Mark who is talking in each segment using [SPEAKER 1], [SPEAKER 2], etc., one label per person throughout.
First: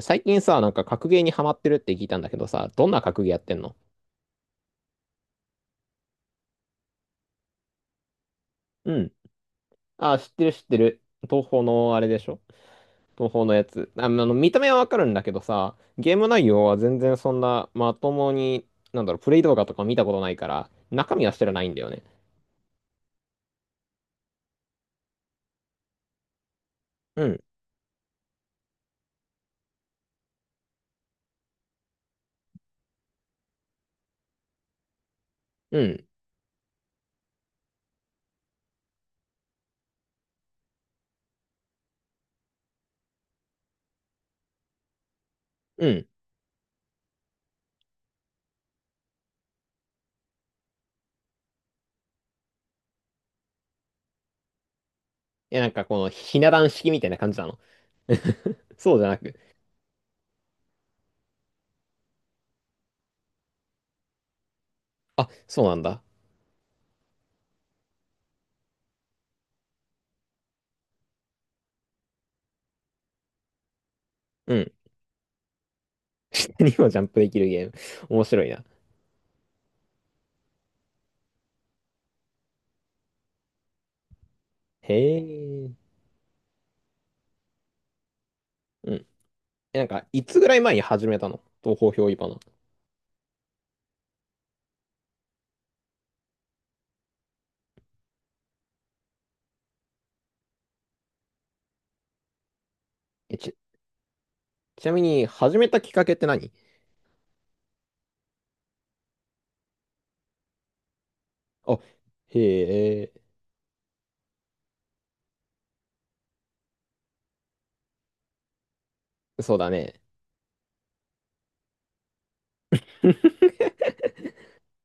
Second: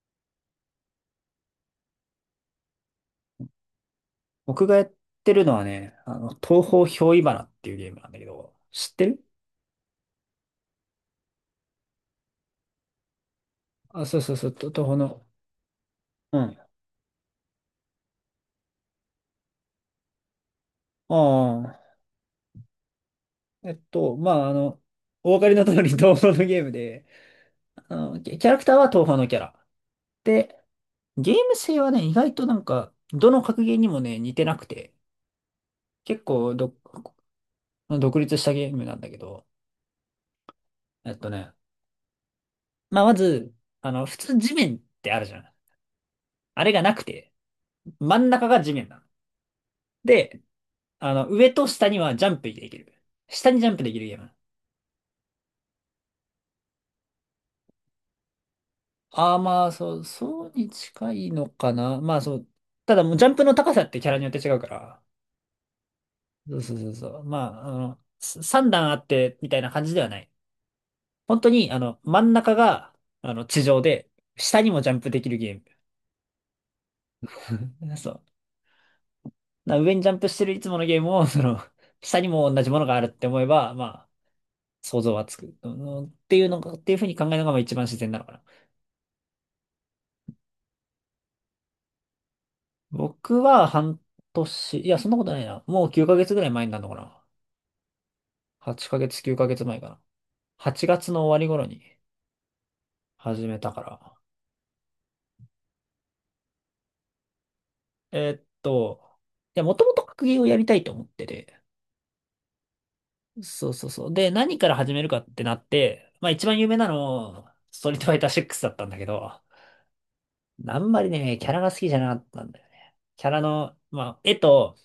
[SPEAKER 1] 最近さ、なんか格ゲーにハマってるって聞いたんだけどさ、どんな格ゲーやってんの？
[SPEAKER 2] 僕がやってるのはね、東方憑依花っていうゲームなんだけど、
[SPEAKER 1] う
[SPEAKER 2] 知って
[SPEAKER 1] ん。
[SPEAKER 2] る？
[SPEAKER 1] あ、知ってる知ってる。東宝のあれでしょ？東宝のやつ。あ、
[SPEAKER 2] あ、そうそうそ
[SPEAKER 1] 見
[SPEAKER 2] う、
[SPEAKER 1] た目
[SPEAKER 2] と
[SPEAKER 1] は
[SPEAKER 2] 東
[SPEAKER 1] わ
[SPEAKER 2] 方
[SPEAKER 1] かるんだ
[SPEAKER 2] の。
[SPEAKER 1] けどさ、ゲーム
[SPEAKER 2] う
[SPEAKER 1] 内
[SPEAKER 2] ん。
[SPEAKER 1] 容は全然そんなまともに、なんだろう、プレイ動画とか見たことないから、
[SPEAKER 2] あ
[SPEAKER 1] 中身は知らないんだよ
[SPEAKER 2] あ。
[SPEAKER 1] ね。
[SPEAKER 2] まあ、お分かりの通り 東方のゲームで、
[SPEAKER 1] うん、
[SPEAKER 2] あの、キャラクターは東方のキャラ。で、ゲーム性はね、意外となんか、どの格ゲーにもね、似てなくて、
[SPEAKER 1] うん、
[SPEAKER 2] 結構ど、独立したゲームなんだけど、えっとね、まあ、まず、あの、普通地面ってあるじゃん。
[SPEAKER 1] うん。
[SPEAKER 2] あれがなくて、真ん中が地面なの。で、あの、上と下にはジャンプできる。下にジャンプできるゲーム。
[SPEAKER 1] いやなんかこのひな壇式みたいな感じなの？そうじゃな
[SPEAKER 2] ああ、
[SPEAKER 1] く。
[SPEAKER 2] まあ、そう、そうに近いのかな。まあ、そう。ただもうジャンプの高さってキャラによって違うから。
[SPEAKER 1] あ、そうなんだ。
[SPEAKER 2] そうそうそうそう。まあ、あの、3段あって、みたいな感じではない。本当に、あの、真ん中が、あの、地上で、
[SPEAKER 1] う
[SPEAKER 2] 下に
[SPEAKER 1] ん。
[SPEAKER 2] もジャンプできるゲー
[SPEAKER 1] にもジャンプできるゲーム。
[SPEAKER 2] ム。そう。
[SPEAKER 1] 面白いな。
[SPEAKER 2] な上にジャンプしてるいつものゲームを、その、下にも同じものがあるって思えば、まあ、
[SPEAKER 1] へ
[SPEAKER 2] 想像はつく。う
[SPEAKER 1] え。
[SPEAKER 2] んっていうのが、っていうふうに考えるのが、まあ一番自然なのかな。
[SPEAKER 1] うん。え、なんか、いつぐらい前に始めたの東方憑依花？
[SPEAKER 2] 僕は半年、いや、そんなことないな。もう9ヶ月ぐらい前になるのかな。8ヶ月、9ヶ月前かな。8月の終わり頃に
[SPEAKER 1] え、
[SPEAKER 2] 始
[SPEAKER 1] ち、
[SPEAKER 2] めたから。
[SPEAKER 1] ちなみに、始めたきっかけって何？
[SPEAKER 2] えーっと、いや、もともと格ゲーをやりたいと思ってて。
[SPEAKER 1] あ、へえ、
[SPEAKER 2] そうそうそう。で、何から始めるかってなって、まあ一番有名なの、ストリートファイター6だったんだけど、
[SPEAKER 1] そうだね。
[SPEAKER 2] あんまりね、キャラが好きじゃなかったんだよね。キャラの、まあ、絵と、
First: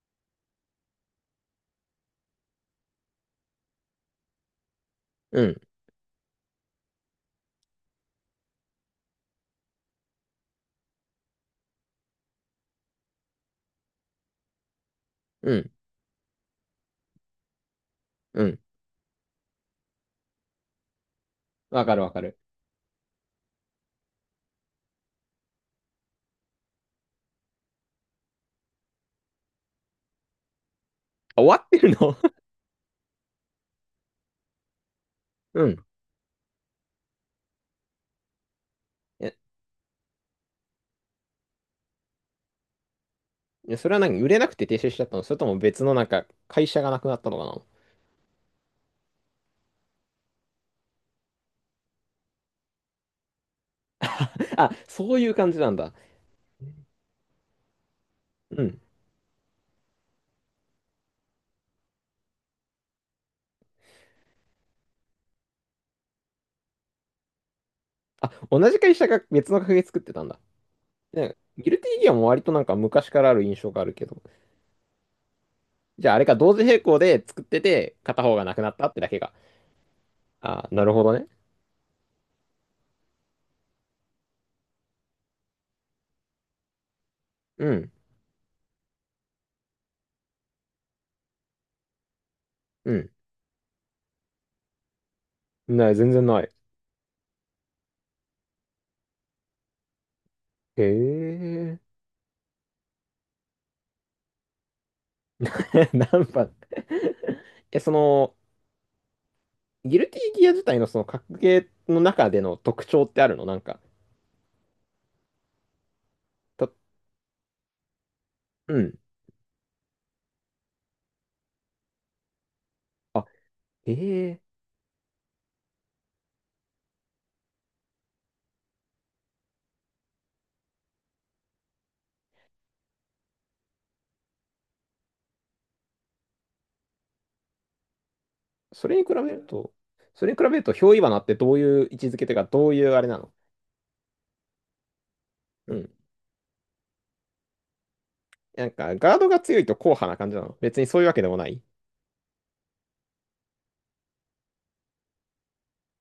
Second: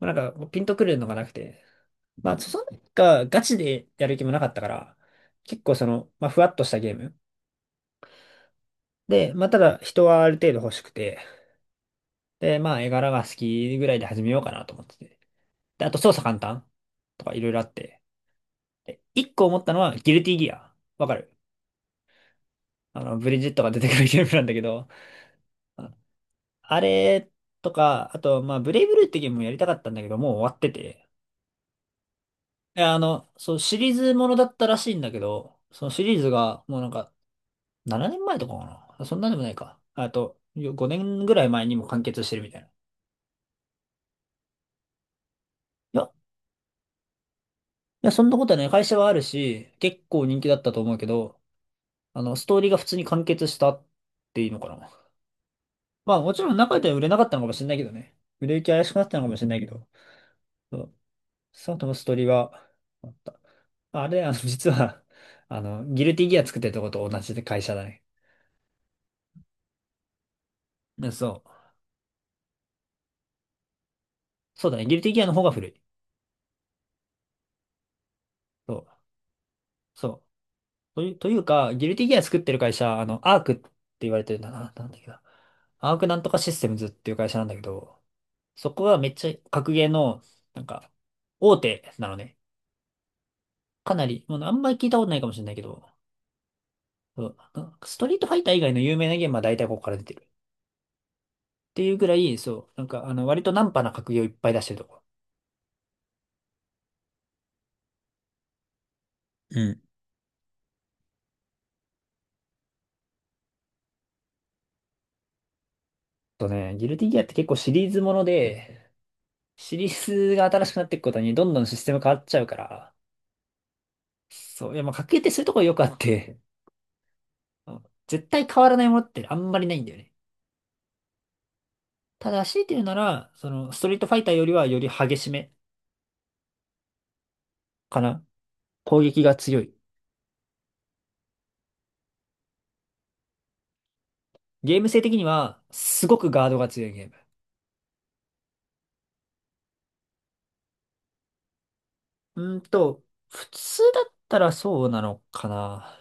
[SPEAKER 2] まあなんかピンとくるのがなくて、まあ、そんな、ガチでやる気もなかったから、
[SPEAKER 1] うん、
[SPEAKER 2] 結構その、まあ、ふわっとしたゲーム。で、まあ、ただ人はある程度欲しくて、で、まあ、絵柄が好きぐらいで始めようかなと思ってて。
[SPEAKER 1] うん、
[SPEAKER 2] で、あと操作簡単とかいろいろあって。
[SPEAKER 1] うん。
[SPEAKER 2] で、一個思ったのは、ギルティギア。わかる？
[SPEAKER 1] わかるわかる。
[SPEAKER 2] あの、ブリジットが出てくるゲームなんだけど、ああれとか、あと、まあ、ブレイブルーってゲームもやりたかったんだけど、もう終わってて。
[SPEAKER 1] あ、終わってるの？
[SPEAKER 2] いや、あの、そう、シリーズものだったらしいんだけ ど、
[SPEAKER 1] うん。
[SPEAKER 2] そのシリーズが、もうなんか、7年前とかかな。そんなで
[SPEAKER 1] え、
[SPEAKER 2] もないか。あと、よ5年ぐらい前にも完結してるみたいな。い
[SPEAKER 1] それは何売れなくて停止しちゃったの？それとも別の
[SPEAKER 2] や、
[SPEAKER 1] なん
[SPEAKER 2] い
[SPEAKER 1] か、会社がなくなったのか
[SPEAKER 2] や、そんなことはね、会社はあるし、結構人気だったと思うけど、あの、ストーリーが普通に完結したっていいの
[SPEAKER 1] な？
[SPEAKER 2] か
[SPEAKER 1] あ、
[SPEAKER 2] な。
[SPEAKER 1] そういう感じなんだ。
[SPEAKER 2] まあ、もちろん中では売れなかったのかもしれないけどね。売れ
[SPEAKER 1] う
[SPEAKER 2] 行き
[SPEAKER 1] ん。
[SPEAKER 2] 怪しくなったのかもしれないけど、そうその後のストーリーは、あった。あれ、あの、実は、あの、ギルティギア作ってるとこと同じで会社だね。
[SPEAKER 1] あ、同じ会社が別の会社作ってたんだ。
[SPEAKER 2] でそ
[SPEAKER 1] ね、
[SPEAKER 2] う。
[SPEAKER 1] ギルティギアも割となんか昔からある印象があるけど。
[SPEAKER 2] そうだね、ギルティギアの方が古い。
[SPEAKER 1] じゃああれか、同時並行で作ってて、片方がなくな
[SPEAKER 2] そ
[SPEAKER 1] ったって
[SPEAKER 2] う。
[SPEAKER 1] だけが。
[SPEAKER 2] そ
[SPEAKER 1] あ、なる
[SPEAKER 2] う。
[SPEAKER 1] ほどね。
[SPEAKER 2] というか、ギルティギア作ってる会社、あの、アークって言われてるんだな、なんだっけな。アークなんとかシステムズっていう会社なんだけ
[SPEAKER 1] うん。
[SPEAKER 2] ど、そこはめっちゃ格ゲーの、なんか、大手なのね。
[SPEAKER 1] うん。
[SPEAKER 2] かなり、もうあんまり聞いたことないかもしれないけど、
[SPEAKER 1] ない、全然ない。
[SPEAKER 2] そうなんかストリートファイター以外の有名なゲームは大体ここから出てる。っ
[SPEAKER 1] へえ。
[SPEAKER 2] ていうぐらい、そう、なんか、あの、割とナンパな格ゲーをいっぱい出してるとこ。
[SPEAKER 1] 何番え、その、
[SPEAKER 2] うん。
[SPEAKER 1] ギルティギア自体のその格ゲーの中での特徴ってあるの？なんか、
[SPEAKER 2] と
[SPEAKER 1] た、
[SPEAKER 2] ね、ギルティギアって結構シリーズもの
[SPEAKER 1] う
[SPEAKER 2] で、
[SPEAKER 1] ん。
[SPEAKER 2] シリーズが新しくなっていくことにどんどんシステム変わっちゃうから、
[SPEAKER 1] あ、ええ
[SPEAKER 2] そう、いや、まあ、格ゲーってそういうところよくあって、あ絶対変わらないものってあんまりないんだよね。ただ、強いて言うなら、その、ストリートファイターよりはより激しめかな。
[SPEAKER 1] それ
[SPEAKER 2] 攻
[SPEAKER 1] に比べ
[SPEAKER 2] 撃が
[SPEAKER 1] る
[SPEAKER 2] 強
[SPEAKER 1] と、
[SPEAKER 2] い。
[SPEAKER 1] 憑依罠ってどういう位置づけというか、どういうあれなの？
[SPEAKER 2] ゲーム性的には、
[SPEAKER 1] うん。
[SPEAKER 2] すごくガードが強いゲーム。
[SPEAKER 1] なんか、ガードが強いと硬派な感じなの？別にそういうわけでもない？
[SPEAKER 2] うーんと、普通だったらそうなのかな。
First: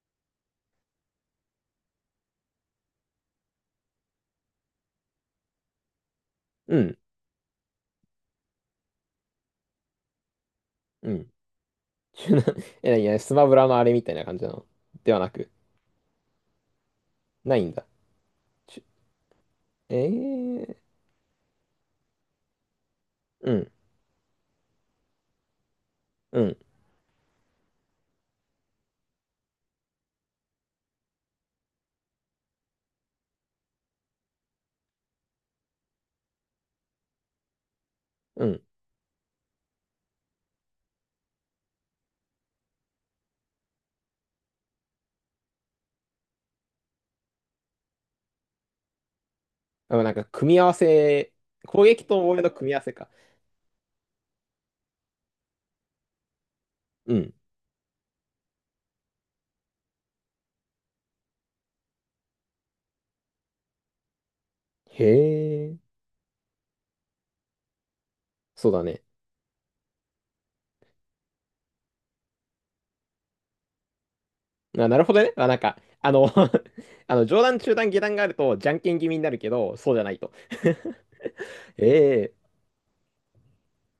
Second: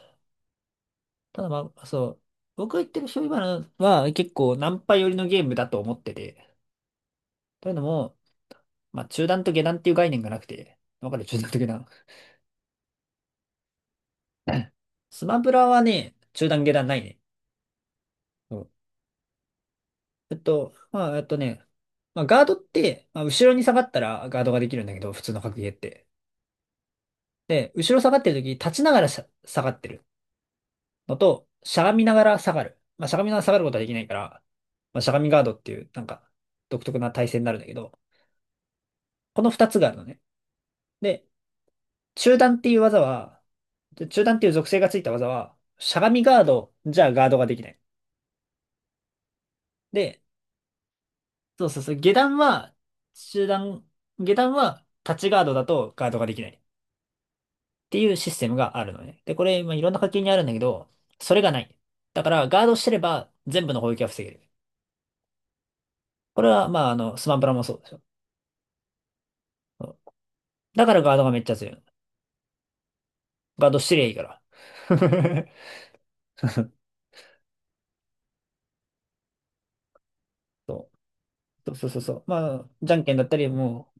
[SPEAKER 2] ただまあ、そう。僕が言ってる醤油花は結構ナンパ寄りのゲームだと思ってて。
[SPEAKER 1] うん。
[SPEAKER 2] というのも、まあ、中段と下段っていう概念がなくて。
[SPEAKER 1] う
[SPEAKER 2] わか
[SPEAKER 1] ん。
[SPEAKER 2] る？中段と下段。
[SPEAKER 1] いやいや、スマブラのあれみたいな感じなの では
[SPEAKER 2] ス
[SPEAKER 1] な
[SPEAKER 2] マ
[SPEAKER 1] く、
[SPEAKER 2] ブラはね、中段下段ないね。
[SPEAKER 1] ないんだ。
[SPEAKER 2] そう
[SPEAKER 1] ちゅええ
[SPEAKER 2] まあ、まあ、ガードって、まあ、
[SPEAKER 1] う
[SPEAKER 2] 後ろに
[SPEAKER 1] ん。
[SPEAKER 2] 下がったらガードができるんだけど、普通の格ゲーって。
[SPEAKER 1] うん。
[SPEAKER 2] で、後ろ下がってる時、立ちながら下がってるのと、しゃがみながら下がる。まあ、しゃがみながら下がることはできないから、まあ、しゃがみガードっていう、なんか、独特な体勢になるんだけど、
[SPEAKER 1] うん。
[SPEAKER 2] この二つがあるのね。で、中段っていう技は、中段っていう属性がついた技は、しゃがみガードじゃガードができない。
[SPEAKER 1] あなん
[SPEAKER 2] で、
[SPEAKER 1] か、組み合わせ、
[SPEAKER 2] そうそう
[SPEAKER 1] 攻
[SPEAKER 2] そう、
[SPEAKER 1] 撃と防衛の組み合わせか。
[SPEAKER 2] 中段、下段は、立ちガードだとガードができない。
[SPEAKER 1] うん。
[SPEAKER 2] っていうシステムがあるのね。で、これ、まあ、いろんな課金にあるんだけど、それがない。だから、ガードしてれば全部の攻撃は防げる。
[SPEAKER 1] へえ、
[SPEAKER 2] これは、まあ、あの、スマブラもそうですよ。
[SPEAKER 1] そうだね。
[SPEAKER 2] そうだからガードがめっちゃ強いの。ガードしてりゃいいから。
[SPEAKER 1] あ、なるほどね。あ、なんか、あの、上段、中段、下段があると、じゃんけん気味になるけど、そうじゃないと。
[SPEAKER 2] そ うそうそうそうそう。
[SPEAKER 1] ええ、
[SPEAKER 2] まあ、じゃんけんだったり、も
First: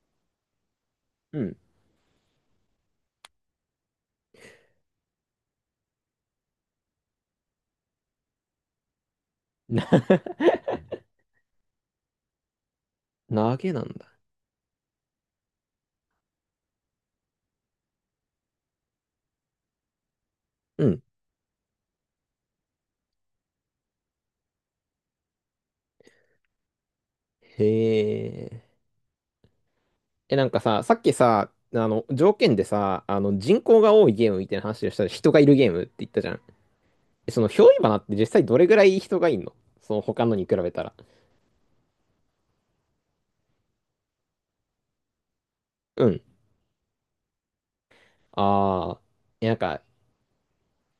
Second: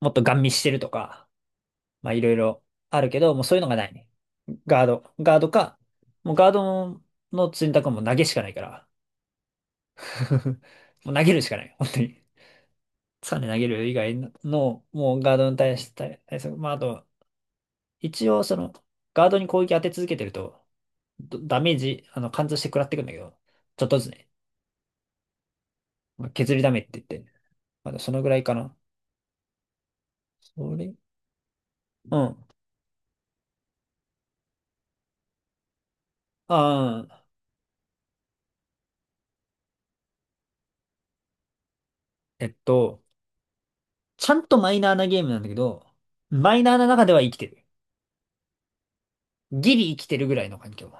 [SPEAKER 2] う、もっとガン見してるとか、
[SPEAKER 1] うん。
[SPEAKER 2] まあ、いろいろあるけど、もうそういうのがないね。ガード。ガードか、もうガードの選択はもう投げしかないから。
[SPEAKER 1] な、
[SPEAKER 2] もう投げるしかない。本当に。3で
[SPEAKER 1] 投
[SPEAKER 2] 投げ
[SPEAKER 1] げな
[SPEAKER 2] る
[SPEAKER 1] ん
[SPEAKER 2] 以
[SPEAKER 1] だ。
[SPEAKER 2] 外の、もうガードに対して、対策、まあ、あと、一応その、ガードに攻撃当て続けてると、
[SPEAKER 1] うん。
[SPEAKER 2] ダメージ、あの、貫通して食らってくんだけど、ちょっとずつね、まあ削りダメって言って、
[SPEAKER 1] へ
[SPEAKER 2] まだそのぐらいか
[SPEAKER 1] え。
[SPEAKER 2] な。
[SPEAKER 1] え、なんか
[SPEAKER 2] そ
[SPEAKER 1] さ、
[SPEAKER 2] れ
[SPEAKER 1] さっきさ、
[SPEAKER 2] う
[SPEAKER 1] 条
[SPEAKER 2] ん。
[SPEAKER 1] 件でさ、人口が多いゲームみたいな話をしたら、人がいるゲームって言ったじゃん。
[SPEAKER 2] ああ、
[SPEAKER 1] え憑依花って実際どれぐらい人がいんの？その、他のに比べたら。
[SPEAKER 2] えっと、ちゃんとマイナーなゲームなんだけど、
[SPEAKER 1] うん。
[SPEAKER 2] マイナーな中では生きてる。
[SPEAKER 1] ああ。え、なん
[SPEAKER 2] ギ
[SPEAKER 1] か、
[SPEAKER 2] リ生きてるぐらいの環境。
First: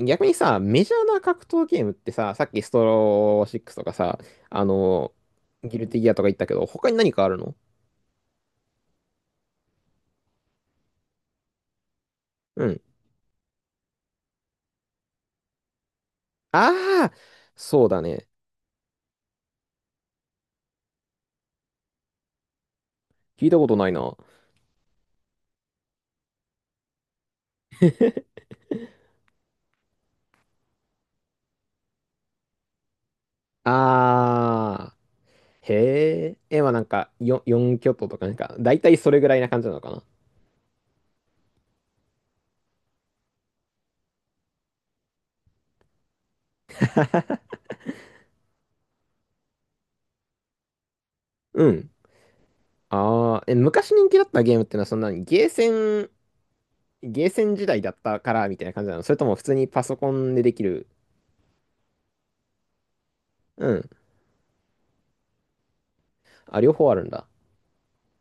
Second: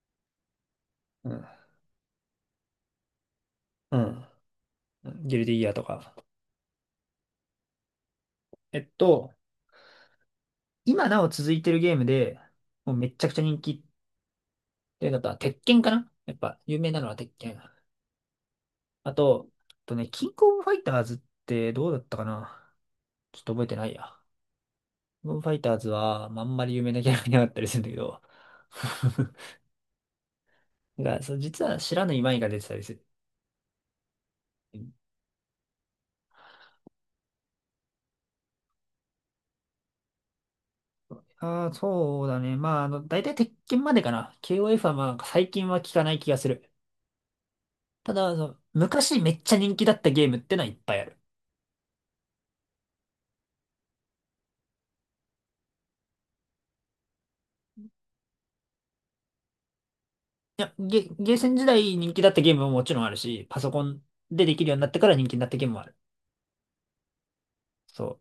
[SPEAKER 1] 逆にさ、メジャーな
[SPEAKER 2] う
[SPEAKER 1] 格
[SPEAKER 2] ん。
[SPEAKER 1] 闘ゲームってさ、さっきストローシックスとか
[SPEAKER 2] う
[SPEAKER 1] さ、
[SPEAKER 2] ん。
[SPEAKER 1] あの、
[SPEAKER 2] ギルディギア
[SPEAKER 1] ギ
[SPEAKER 2] と
[SPEAKER 1] ルティギア
[SPEAKER 2] か。
[SPEAKER 1] とか言ったけど、他に何かあるの？
[SPEAKER 2] えっと、今なお続いてるゲームで、
[SPEAKER 1] うん。
[SPEAKER 2] もうめっちゃくちゃ人気で、あとは、鉄拳かなやっぱ、有名なの
[SPEAKER 1] ああ、
[SPEAKER 2] は鉄拳。
[SPEAKER 1] そうだね。
[SPEAKER 2] あとね、キングオブファイターズってどうだったかなちょっ
[SPEAKER 1] 聞い
[SPEAKER 2] と
[SPEAKER 1] た
[SPEAKER 2] 覚
[SPEAKER 1] こ
[SPEAKER 2] え
[SPEAKER 1] と
[SPEAKER 2] てな
[SPEAKER 1] ない
[SPEAKER 2] い
[SPEAKER 1] な。
[SPEAKER 2] や。キングオブファイターズは、まああんまり有名なキャラがいなかったりするんだけど。が、そう、実は知らぬ今井が出てたりする。
[SPEAKER 1] ああ、へえ。え、まあなんか、4巨頭とかなんか、だいたいそれぐらいな感じなのかな。
[SPEAKER 2] ああ、そうだね。まあ、あの、大体鉄拳までかな。KOF はまあ、最近は聞かない気がする。ただ、あの、昔めっちゃ人気だったゲームってのはいっぱいある。
[SPEAKER 1] うん。ああ、え、昔人気だったゲームってのはそんなにゲーセン、時代だったからみたいな感じなの？それとも普通にパソコンででき
[SPEAKER 2] いや、
[SPEAKER 1] る？
[SPEAKER 2] ゲーセン時代人気だったゲームももちろんあるし、パソ
[SPEAKER 1] う
[SPEAKER 2] コ
[SPEAKER 1] ん。
[SPEAKER 2] ンでできるようになってから人気になったゲームもある。
[SPEAKER 1] あ、両方あるんだ。
[SPEAKER 2] そう。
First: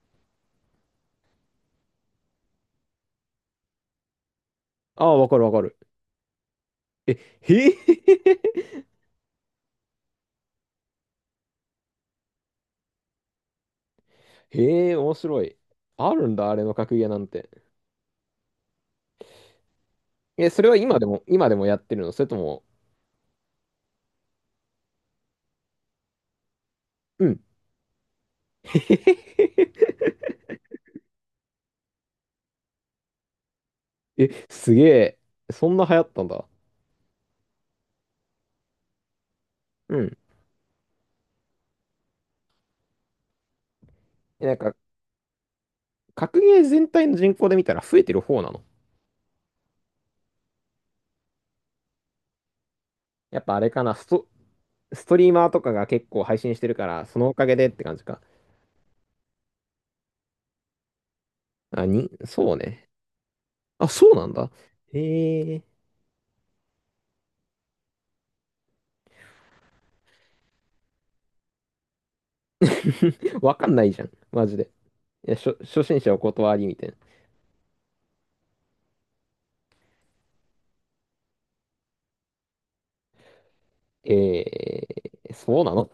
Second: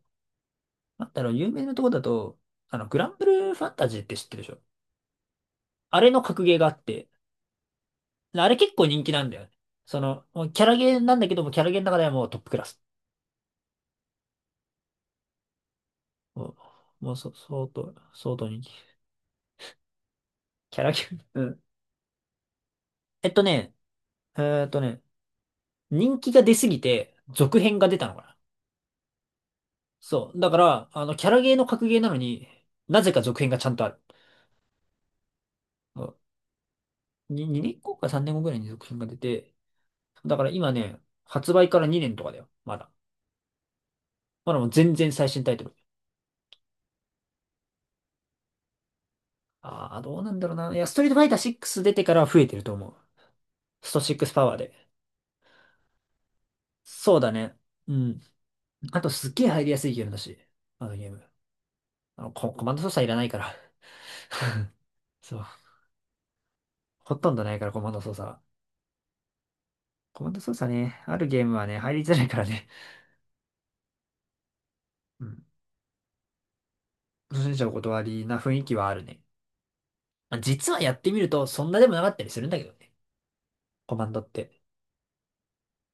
[SPEAKER 2] なんだろう、有名なとこだと、あの、グランブルーファンタジーって知ってるでしょ？
[SPEAKER 1] ああ、わかるわかる。
[SPEAKER 2] あれの格ゲーがあって、
[SPEAKER 1] え、へえ
[SPEAKER 2] あれ 結構人気なんだよね。その、もうキャラゲーなんだけども、キャラゲーの中ではもうトップクラス。
[SPEAKER 1] へえ、面白い。あるんだ、あ
[SPEAKER 2] も
[SPEAKER 1] れの格ゲ
[SPEAKER 2] う、
[SPEAKER 1] ー
[SPEAKER 2] も
[SPEAKER 1] な
[SPEAKER 2] う
[SPEAKER 1] ん
[SPEAKER 2] そ、
[SPEAKER 1] て。
[SPEAKER 2] 相当、相当人気。
[SPEAKER 1] え、それは
[SPEAKER 2] キャラ
[SPEAKER 1] 今
[SPEAKER 2] ゲ
[SPEAKER 1] で
[SPEAKER 2] ー、
[SPEAKER 1] も、
[SPEAKER 2] うん。
[SPEAKER 1] やってるの？それとも、
[SPEAKER 2] えっとね、えーっとね、人気が出すぎて、
[SPEAKER 1] うん。
[SPEAKER 2] 続編が出たのかな。
[SPEAKER 1] へへへへ
[SPEAKER 2] そう。だから、あの、キャラゲーの格ゲーなのに、なぜか続編がちゃんとある。
[SPEAKER 1] え、すげえ。そんな流行
[SPEAKER 2] そ
[SPEAKER 1] っ
[SPEAKER 2] う
[SPEAKER 1] たんだ。
[SPEAKER 2] に2、年後か3年後ぐらいに続編が出て、
[SPEAKER 1] うん。
[SPEAKER 2] だから今ね、発売から2年とかだよ。まだ。
[SPEAKER 1] えな
[SPEAKER 2] ま
[SPEAKER 1] ん
[SPEAKER 2] だもう
[SPEAKER 1] か、
[SPEAKER 2] 全然最新タイトル。
[SPEAKER 1] 格ゲー全体の人口で見たら増えてる方なの？
[SPEAKER 2] ああ、どうなんだろうな。いや、ストリートファイター6出てからは増えてると思う。
[SPEAKER 1] やっぱあれか
[SPEAKER 2] ス
[SPEAKER 1] な、
[SPEAKER 2] ト6パワーで。
[SPEAKER 1] ストリーマーとかが結構配信してるから、
[SPEAKER 2] そ
[SPEAKER 1] そ
[SPEAKER 2] う
[SPEAKER 1] の
[SPEAKER 2] だ
[SPEAKER 1] おかげ
[SPEAKER 2] ね。
[SPEAKER 1] でって
[SPEAKER 2] う
[SPEAKER 1] 感じか。
[SPEAKER 2] ん。あとすっげえ入りやすいゲームだし。あのゲーム。
[SPEAKER 1] あ、
[SPEAKER 2] あの、
[SPEAKER 1] そう
[SPEAKER 2] コマンド
[SPEAKER 1] ね。
[SPEAKER 2] 操作いらないから。
[SPEAKER 1] あ、そうなんだ。
[SPEAKER 2] そう。
[SPEAKER 1] へえ。
[SPEAKER 2] ほとんどないから、コマンド操作は。コマンド操作ね、あるゲームはね、入りづらいからね。
[SPEAKER 1] わかんないじゃん。マジで。
[SPEAKER 2] う
[SPEAKER 1] いや、
[SPEAKER 2] ん。
[SPEAKER 1] 初心者お断りみたいな。
[SPEAKER 2] 初心者お断りな雰囲気はあるね。まあ実はやってみると、そんなでもなかったりするんだけどね。コマンドって。
[SPEAKER 1] そうなの？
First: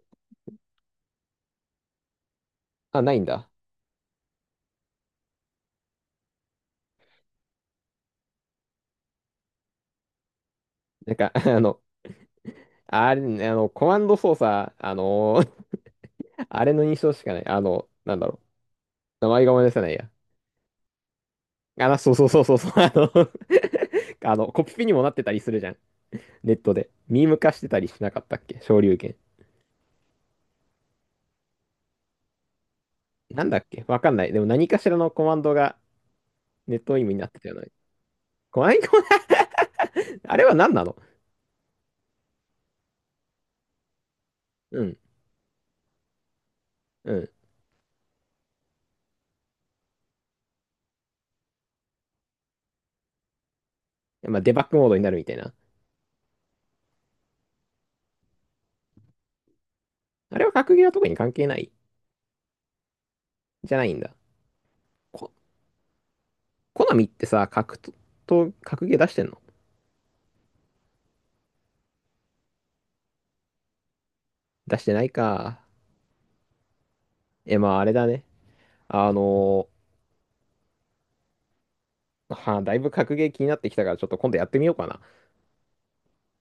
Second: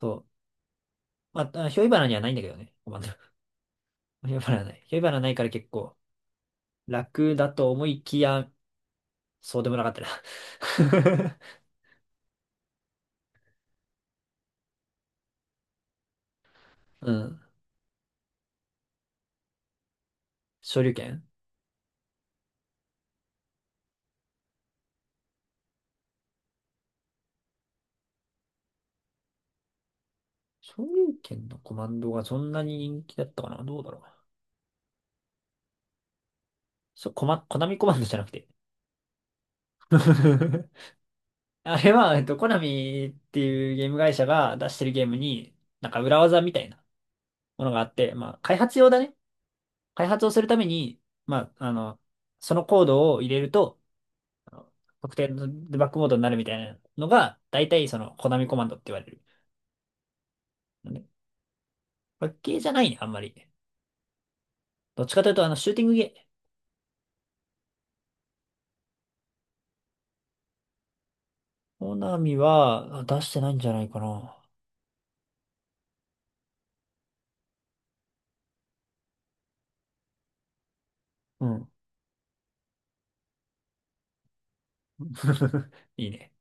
[SPEAKER 2] そう。まあ、あひょいばなにはないんだけどね。コマ
[SPEAKER 1] あ、
[SPEAKER 2] ンド。
[SPEAKER 1] ないんだ。
[SPEAKER 2] ひょいばなない。ひょいばなないから結構楽だと思いきや、そうでもなかった
[SPEAKER 1] なん
[SPEAKER 2] な
[SPEAKER 1] か、あれ、コマンド操作、あれの印 象
[SPEAKER 2] う
[SPEAKER 1] しかな
[SPEAKER 2] ん。
[SPEAKER 1] い。なんだろう。名前が思い出せないや。
[SPEAKER 2] 昇竜拳
[SPEAKER 1] あの、そうそうそうそうそう。あの、コピペにもなってたりするじゃん。ネットで。ミーム化してたりしなかったっけ昇竜拳？
[SPEAKER 2] 昇竜拳のコマンドがそんなに人気だった
[SPEAKER 1] な
[SPEAKER 2] か
[SPEAKER 1] んだ
[SPEAKER 2] な
[SPEAKER 1] っ
[SPEAKER 2] どう
[SPEAKER 1] け
[SPEAKER 2] だろ
[SPEAKER 1] わかんな
[SPEAKER 2] う。
[SPEAKER 1] い。でも何かしらのコマンドがネットミームになってたよ
[SPEAKER 2] コナ
[SPEAKER 1] ね。
[SPEAKER 2] ミコマンドじゃなくて。
[SPEAKER 1] コマンド、あれは 何なの？
[SPEAKER 2] あれは、えっと、コナミっていうゲーム会社が出し
[SPEAKER 1] う
[SPEAKER 2] てる
[SPEAKER 1] ん、
[SPEAKER 2] ゲームに、なんか裏技みたいな
[SPEAKER 1] うん。
[SPEAKER 2] ものがあって、まあ、開発用だね。開発をするために、まあ、あの、そのコードを入れると、
[SPEAKER 1] まあ、デ
[SPEAKER 2] あ
[SPEAKER 1] バッ
[SPEAKER 2] の
[SPEAKER 1] グモードになる
[SPEAKER 2] 特
[SPEAKER 1] み
[SPEAKER 2] 定
[SPEAKER 1] たい
[SPEAKER 2] の
[SPEAKER 1] な。
[SPEAKER 2] デバッグモードになるみたいなのが、大体そのコナミコマンドって言われる。
[SPEAKER 1] あれは格ゲーは
[SPEAKER 2] ね
[SPEAKER 1] 特に関係ない？
[SPEAKER 2] パッケージじゃないね、あんまり。
[SPEAKER 1] じゃないんだ。
[SPEAKER 2] どっちかと
[SPEAKER 1] こ、
[SPEAKER 2] いうと、あの、シューティングゲー、
[SPEAKER 1] コナミってさ、格ゲー出してんの？
[SPEAKER 2] 小ナミはあ出してないんじゃないかな。
[SPEAKER 1] 出してないか。え、まああれだね。あの
[SPEAKER 2] うん。
[SPEAKER 1] ーはあ、だいぶ格ゲー気になってきたから、ちょっと今度やってみようかな。
[SPEAKER 2] いいね。